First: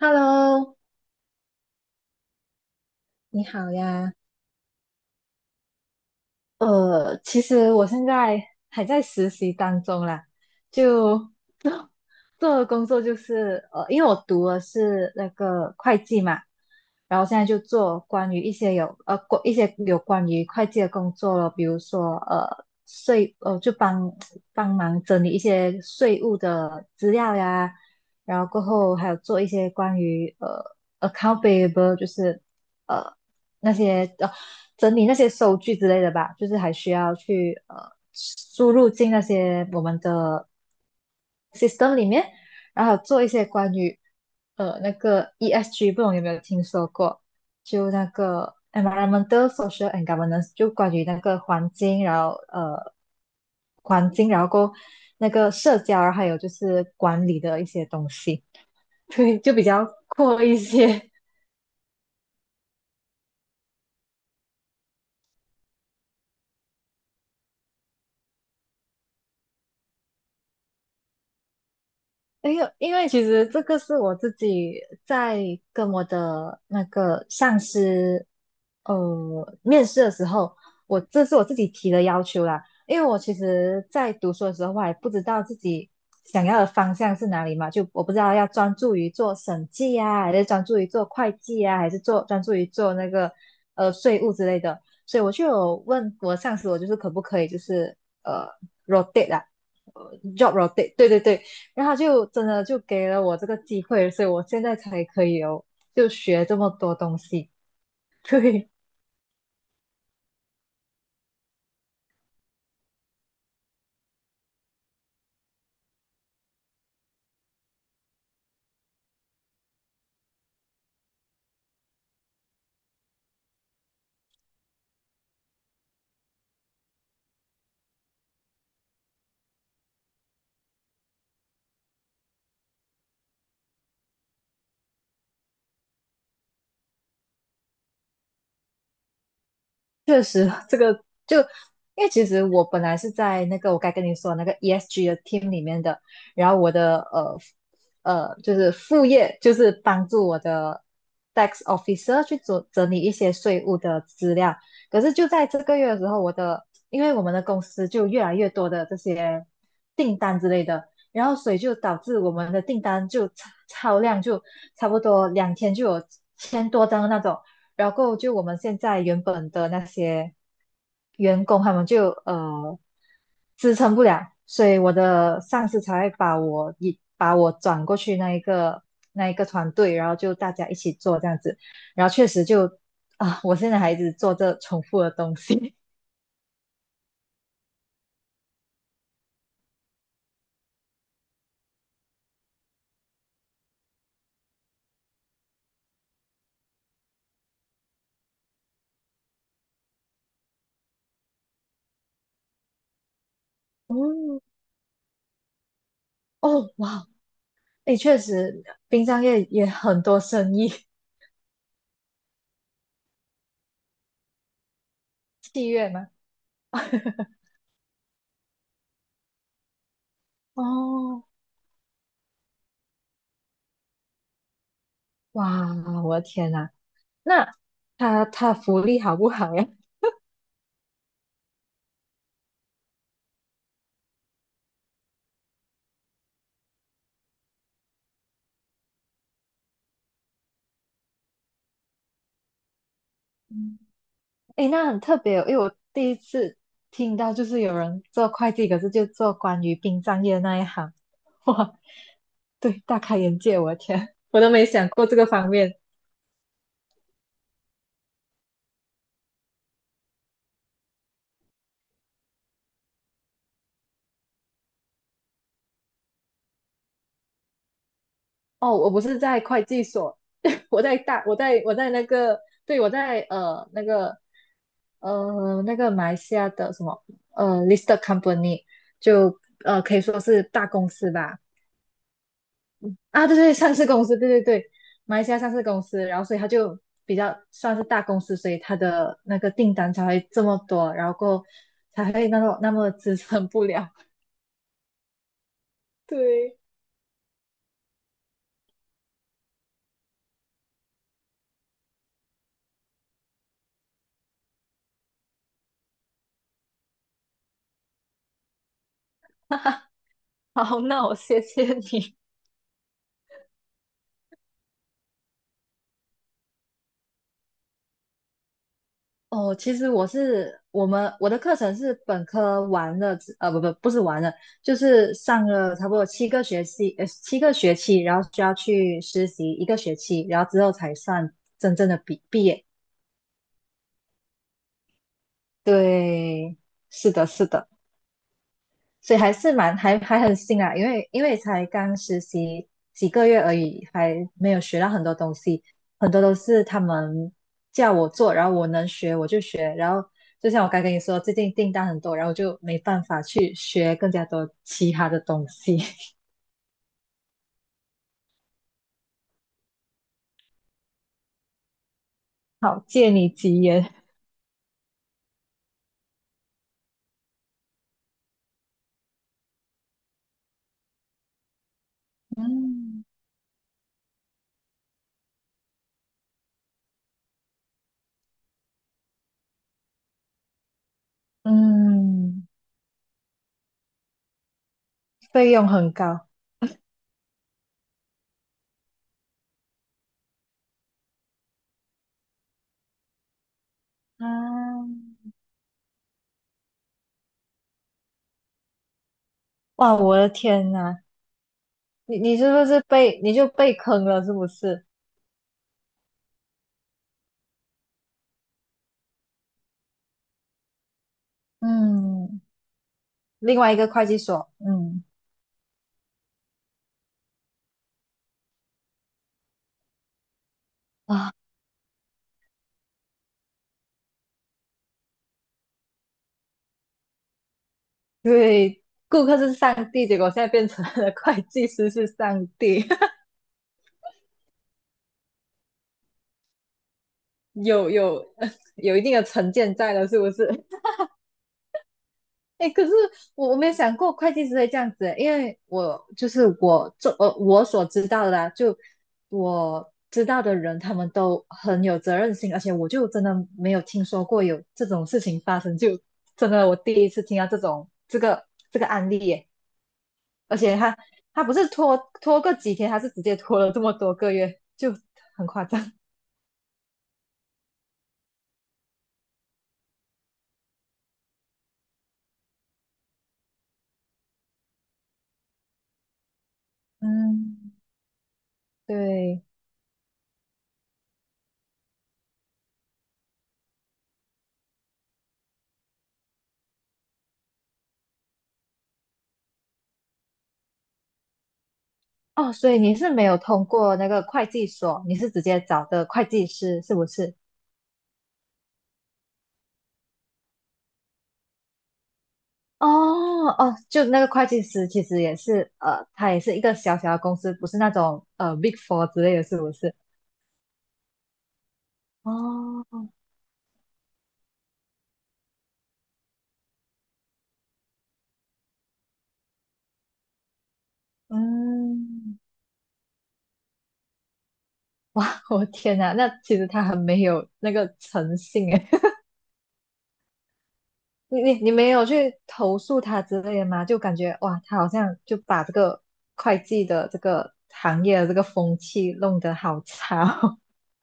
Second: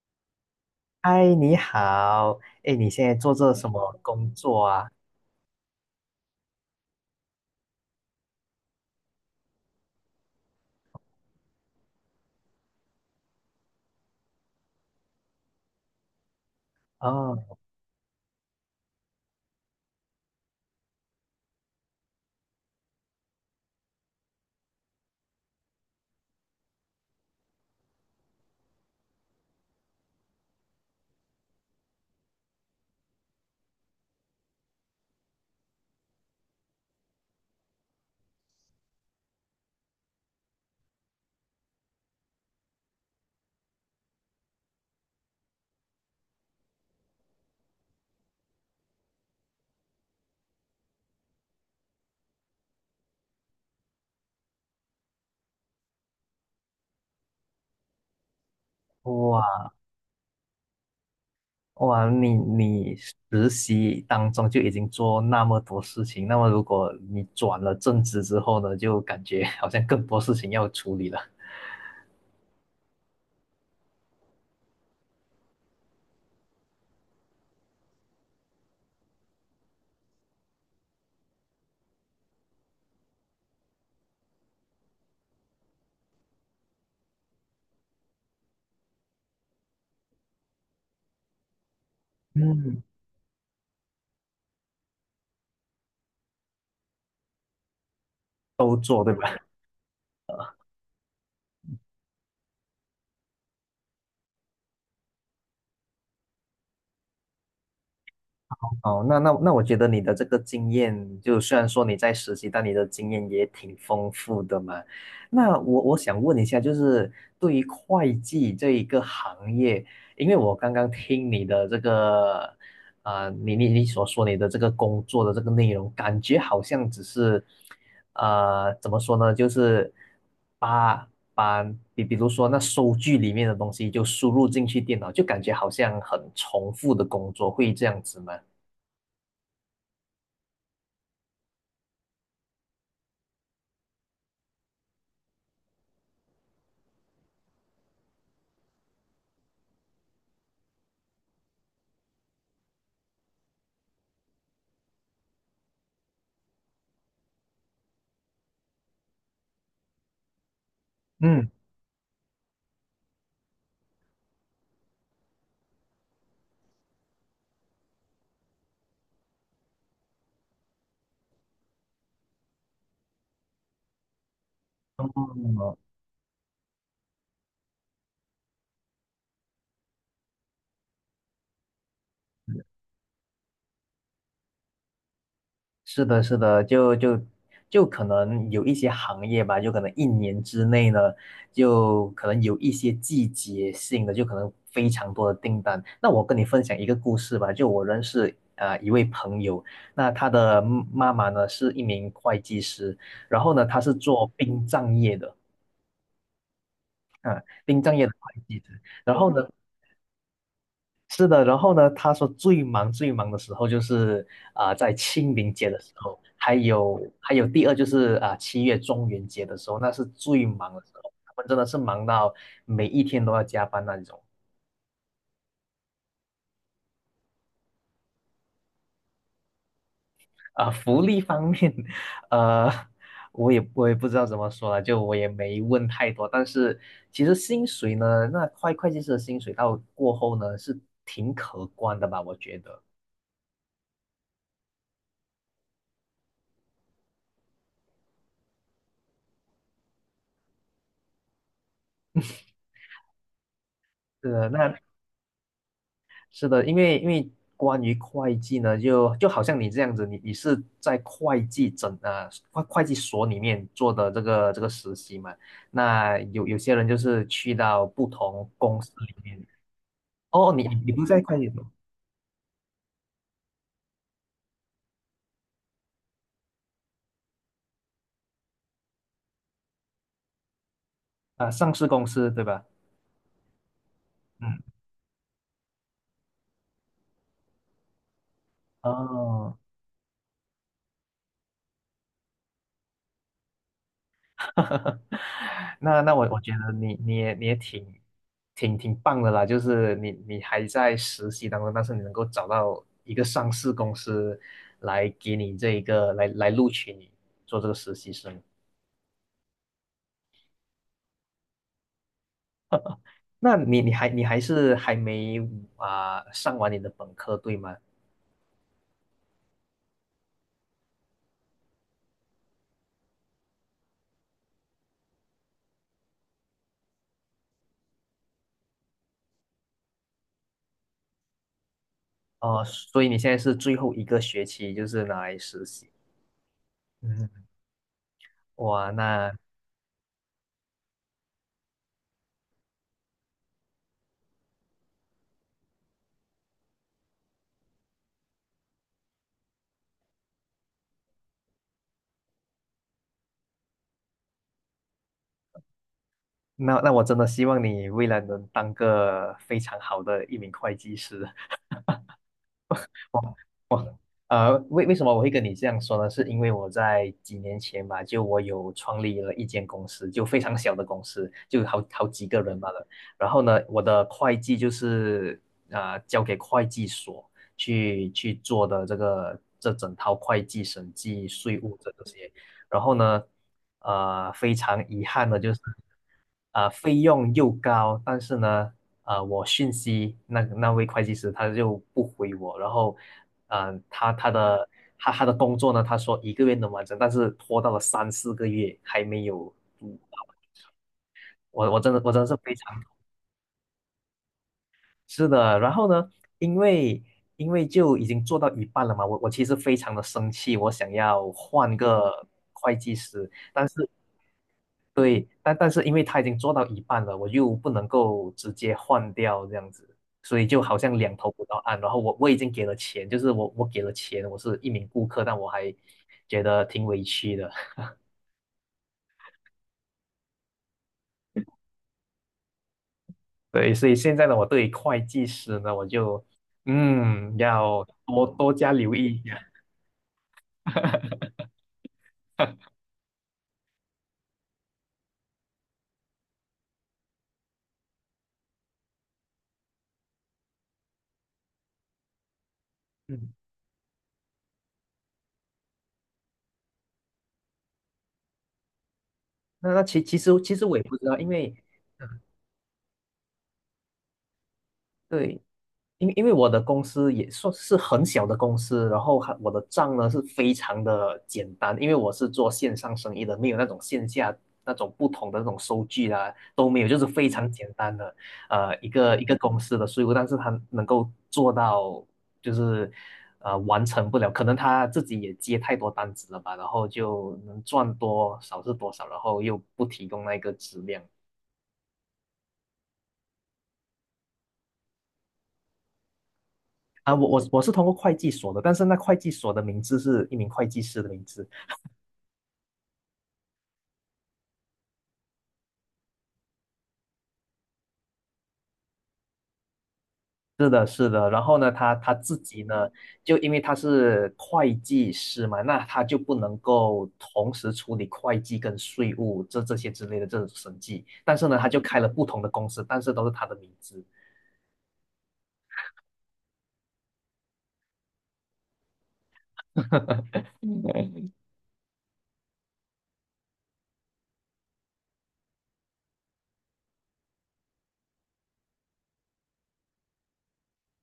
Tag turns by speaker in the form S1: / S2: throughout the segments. S1: Hello，
S2: 嗨，你好，哎，你现在做
S1: 你
S2: 着什
S1: 好
S2: 么
S1: 呀，
S2: 工作啊？
S1: 其实我现在还在实习当中啦，就 做的工作就是因为我读的是那个会计嘛，然后现在
S2: 哦。
S1: 就做关于一些一些有关于会计的工作了，比如说呃税呃就帮忙整理一些税务的资料呀，然后过后还有做一些关于 account p a b l e 就是。呃。那些整理那些收据之类的吧，就是还需要去输入进那些我们的 system 里面，然后做一些关于那个 ESG，不懂有没有听说过？就那个 environmental, social and governance，就关于那个环境，然后过后那个社交，然后还有就是管理的一些东西，对，就比
S2: 哇
S1: 较阔一些。
S2: 哇，你实习当中就已经做那么多事情，那么如果你转了正职之后呢，就感觉好像更多事情要处理了。
S1: 因为其实这个是我自己在跟我的那个上司面试的时候，是我自己提的要求啦。因为我其实，在读书的时候，我还不知道自己想要的方向是哪里嘛，就我不知道要专注于做审计啊，还是专注于做会计啊，还是专注于
S2: 嗯，
S1: 做那个税务之类的。所以我就有问我上司，我就是可不可以就是呃
S2: 都做对
S1: rotate
S2: 吧？
S1: 啦，呃 job rotate，对对对，然后他就真的就给了我这个机会，所以我现在才可以哦，就学这么多东西。对，
S2: 哦，那我觉得你的这个经验，就虽然说你在实习，但你的经验也挺丰富的嘛。那我想问一下，就是对于会计这一个行业，因为我刚刚听你的这个，你所说你的这个工作的这个内容，感觉好像只是，怎么说呢，就是把把比如说那收据里面的东西就输入进去电脑，就感觉好像很重复的工作，会这样子吗？
S1: 确实就因为其实我本来是在那个我该跟你说的那个 ESG 的 team 里面的，然后我的就是副业就是帮助我的 tax officer 去整理一些税务的资料。可是就在这个月的时候，因为我们的公司就越来越多的这些订单之类的，然后
S2: 嗯。
S1: 所以就导致我们的订单就超量，就差不多两天就有千多张的那种。然后就我们现在原本的那些员工他们就支撑不了，所以我的上
S2: 哦。
S1: 司才会把我转过去那一个团队，然后就大家一起做这样子，然后确实就啊，我现在还一直做这重复的东西。
S2: 是的，是的，就可能有一些行业吧，就可能一年之内呢，就可能有一些季节性的，就可能非常多的订单。那我跟你分享一个故事吧，就我认识一位朋友，那他的妈妈呢是一名会计师，然后呢他 是
S1: 哦
S2: 做殡葬业的。
S1: 哦哇，
S2: 啊，殡
S1: 诶，
S2: 葬业的
S1: 确
S2: 会计
S1: 实
S2: 师，
S1: 殡
S2: 然
S1: 葬
S2: 后
S1: 业
S2: 呢。
S1: 也很多生意，
S2: 是的，然后呢，他说最忙最忙的时候就是在清 明
S1: 戏
S2: 节的
S1: 月
S2: 时
S1: 吗？
S2: 候，还 有还有第二就是七月中元节的时候，那是最忙的时候，
S1: 哦
S2: 他们真的是忙到每一天都要加班那种。
S1: 哇，我的天呐，那他他福利好不好呀？
S2: 福利方面，呃，我也不知道怎么说了，就我也没问太多，但是其实薪水呢，那会计师的薪水到过后呢是挺可观的吧，我觉得。
S1: 嗯诶，那很特别哦，因为我第一次听到就是有人做会计，可是就做关于殡葬业那一行，哇，对，大开眼界，我的天，
S2: 是
S1: 我
S2: 的。
S1: 都没
S2: 那
S1: 想过这个方面。
S2: 是的，因为关于会计呢，就好像你这样子，你是在会计所里面做的这个实习嘛？那有些人就是去到不同
S1: 哦，
S2: 公
S1: 我
S2: 司
S1: 不
S2: 里
S1: 是
S2: 面。
S1: 在会计所，
S2: 哦，你 你不在
S1: 我
S2: 会计
S1: 在
S2: 所。
S1: 我在那个，对，我在那个马来西亚的什么listed company，就呃可以说是大公司吧，
S2: 啊，上市公司对吧？
S1: 啊，对对，上市公司，对对
S2: 嗯。
S1: 对，马来西亚上市公司，然后所以他就比较算是大公司，所以他的那个
S2: 哦。
S1: 订单才会这么多，然后过后才会那种那么支撑不了。
S2: 哈哈，那我觉
S1: 对，
S2: 得你也挺棒的啦，就是你还在实习当中，但是你能够找到一个上市公司来给你这一个来录取你做这个实习生。
S1: 好，那我谢谢你。
S2: 那你还是还没上完你的本科对吗？
S1: 哦，其实我的课程是本科完了之呃，不不不是完了，就是上了差不多七个学期，七个学期，然后需要去实习一个学期，然后之后才算真正的毕毕
S2: 哦、
S1: 业。
S2: 所以你现在是最后一个学期就是拿来实习。
S1: 对，是的，
S2: 嗯。
S1: 是的。
S2: 哇，
S1: 所以
S2: 那
S1: 还是蛮还还很新啊，因为因为才刚实习几个月而已，还没有学到很多东西，很多都是他们叫我做，然后我能学我就学，然后就像我刚跟你说，最近订单很多，然后我就没办法去学更加多其他的东西。
S2: 那那我真的希望你未来能当个非常好的一名会计师。
S1: 好，借你
S2: 我
S1: 吉言，
S2: 我呃，为什么我会跟你这样说呢？是因为我在几年前吧，就我有创立了一间公司，就非常小的公司，就好几个人罢了。
S1: 嗯
S2: 然后呢，我的会计就是啊，交给会计所去做的这整套会计、审计、税务这些。
S1: 嗯，
S2: 然后呢，非常遗憾的
S1: 费
S2: 就是。
S1: 用很高
S2: 费用又高，但是呢，我讯息那位会计师他就不回我，然后，嗯、他他的
S1: 啊，
S2: 他的工作呢，他说1个月能完成，但是拖到了3、4个月还没有。
S1: 哇，
S2: 嗯
S1: 我的天呐，
S2: 我真的，我
S1: 你
S2: 真的是
S1: 你是
S2: 非
S1: 不
S2: 常。
S1: 是被你就被坑了是不是？
S2: 是的，然后呢，因为因为就已经做到一半了嘛，我其实非常的生气，我想要换个
S1: 嗯。
S2: 会计师，
S1: 另
S2: 但
S1: 外一个
S2: 是。
S1: 会计所，嗯，
S2: 对，但是因为他已经做到一半了，我又不能够直接换掉这样子，所以就好像两头
S1: 啊，
S2: 不到岸。然后我已经给了钱，就是我给了钱，我是一名顾客，但我还觉得挺委屈的。
S1: 对，顾客是上帝，结果现在变成了会计师是上帝，
S2: 对，所以现在呢，我对于会计师呢，我就要
S1: 有
S2: 多
S1: 有
S2: 多加留
S1: 有一
S2: 意
S1: 定
S2: 一
S1: 的
S2: 下。
S1: 成见在了，是不是？哎，可是我我没有想过会计师会这样子，因为我就是我所知道的啦，就我知道的人，他们都很有责任心，而且我就真
S2: 嗯，
S1: 的没有听说过有这种事情发生，就真的我第一次听到这个案例耶。
S2: 那其其实其
S1: 而
S2: 实我
S1: 且
S2: 也不
S1: 他
S2: 知道，因
S1: 他不
S2: 为
S1: 是拖
S2: 嗯
S1: 拖个几天，他是直接拖了这么多个月，就
S2: 对，
S1: 很夸张。
S2: 因为我的公司也算是很小的公司，然后还我的账呢是非常的简单，因为我是做线上生意的，没有那种线下那种不同的那种收据啦、都没有，就是非常简
S1: 嗯，
S2: 单的一个
S1: 对，
S2: 公司的税务，但是他能够做到就是完成不了，可能他自己也接太多单子了吧，然后就能赚多少是多少，然后又不提供那个质量。
S1: 哦，所以你是没有通过那个会计所，你是直接找的会计师，是不
S2: 啊，我
S1: 是？
S2: 我我是通过会计所的，但是那会计所的名字是一名会计师的名字。
S1: 哦哦，就那个会计师其实也是，呃，他也是一个小小的公司，不是那种Big Four 之类的，是不是？
S2: 是的，是的。然后呢，他自己呢，
S1: 哦，
S2: 就因为他是会计师嘛，那他就不能够同时处理会计跟税务这些之类的这种审计。但是呢，他就开了不
S1: 嗯，
S2: 同的公司，但是都是他的名字。
S1: 我天哪，那其实他很没有那个诚信诶。
S2: 嗯，
S1: 你你你没有去投诉他之类的吗？就感觉哇，他好像就把这个会计的这个行业的这个风气弄得好差哦，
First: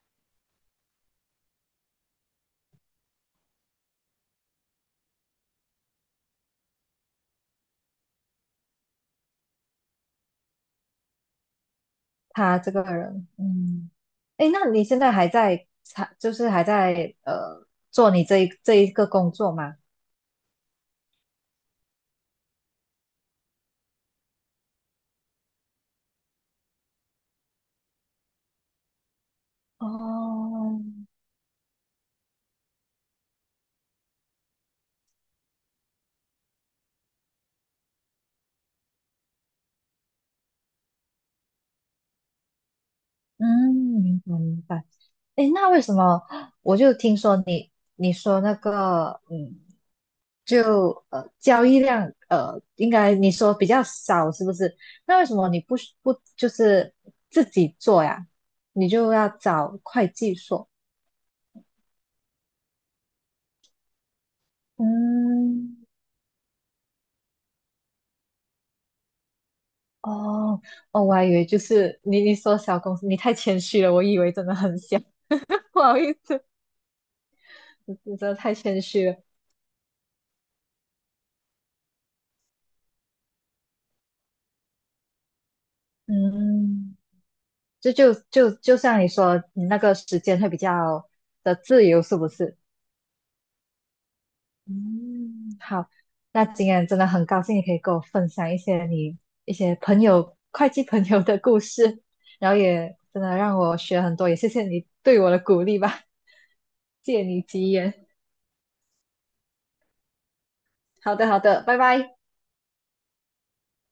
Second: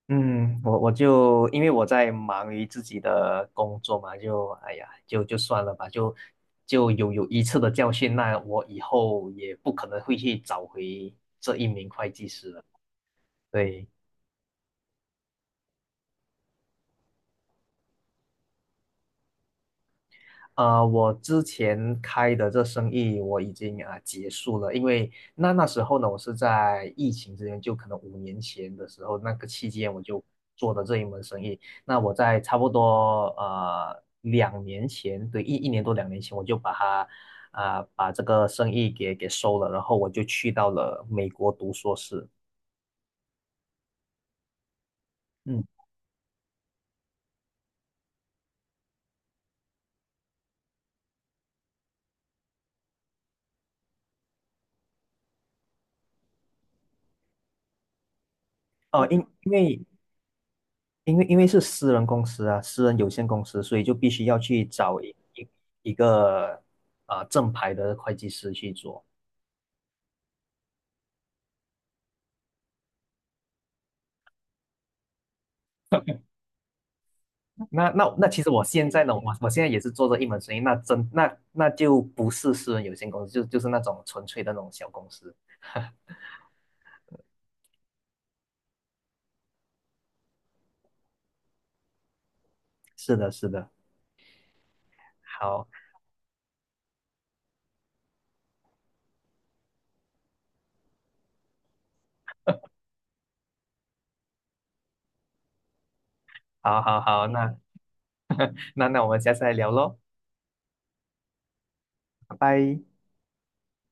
S2: 嗯，我就因为我在忙于自己的工作嘛，就哎呀，就算了吧，就有一次的教训，那我以后也不可能会去找回这一名会计 师
S1: 他
S2: 了。
S1: 这个人，
S2: 对。
S1: 嗯，哎，那你现在还在，就是还在做你这一个工作吗？
S2: 我之前开的这生意我已经结束了，因为那时候呢，我是在疫情之前，就可能5年前的时候，那个期间我就做
S1: 哦，
S2: 的这一门生意。那我在差不多两年前，对，一年多两年前，我就把它把这个生意给收了，然后我就去到了美国读硕士。
S1: 嗯，明白明白。诶，
S2: 嗯。
S1: 那为什么我就听说你你说那个嗯，就交易量，应该你说比较少是不是？那为什么你不不就是自己做呀？你
S2: 哦、
S1: 就
S2: 因
S1: 要
S2: 因
S1: 找
S2: 为
S1: 会计所？
S2: 因为因为是私人公司啊，私人有限公司，所以就必须要去找一一
S1: 嗯，
S2: 一个正牌的会计师去做。
S1: 哦哦，我还以为就是你你说小公司，你太谦虚了，我以为真的很小，不好意思，
S2: 那
S1: 你
S2: 那
S1: 真
S2: 那
S1: 的
S2: 其实
S1: 太
S2: 我
S1: 谦
S2: 现在
S1: 虚
S2: 呢，
S1: 了。
S2: 我现在也是做这一门生意，那真那那就不是私人有限公司，就是那种纯粹的那种小公司。
S1: 嗯。就像你说，你那个时间会比较的自由，是不是？
S2: 是的，是的，
S1: 嗯，
S2: 好，
S1: 好，那今天真的很高兴你可以跟我分享一些你一些朋友会计朋友的故事，然后也真的让我学很多，也谢谢你对我的鼓励吧，
S2: 好，好，
S1: 借
S2: 好，
S1: 你
S2: 那
S1: 吉言。
S2: 那那我们下次再聊喽，
S1: 好的，好的，拜拜。
S2: 拜拜。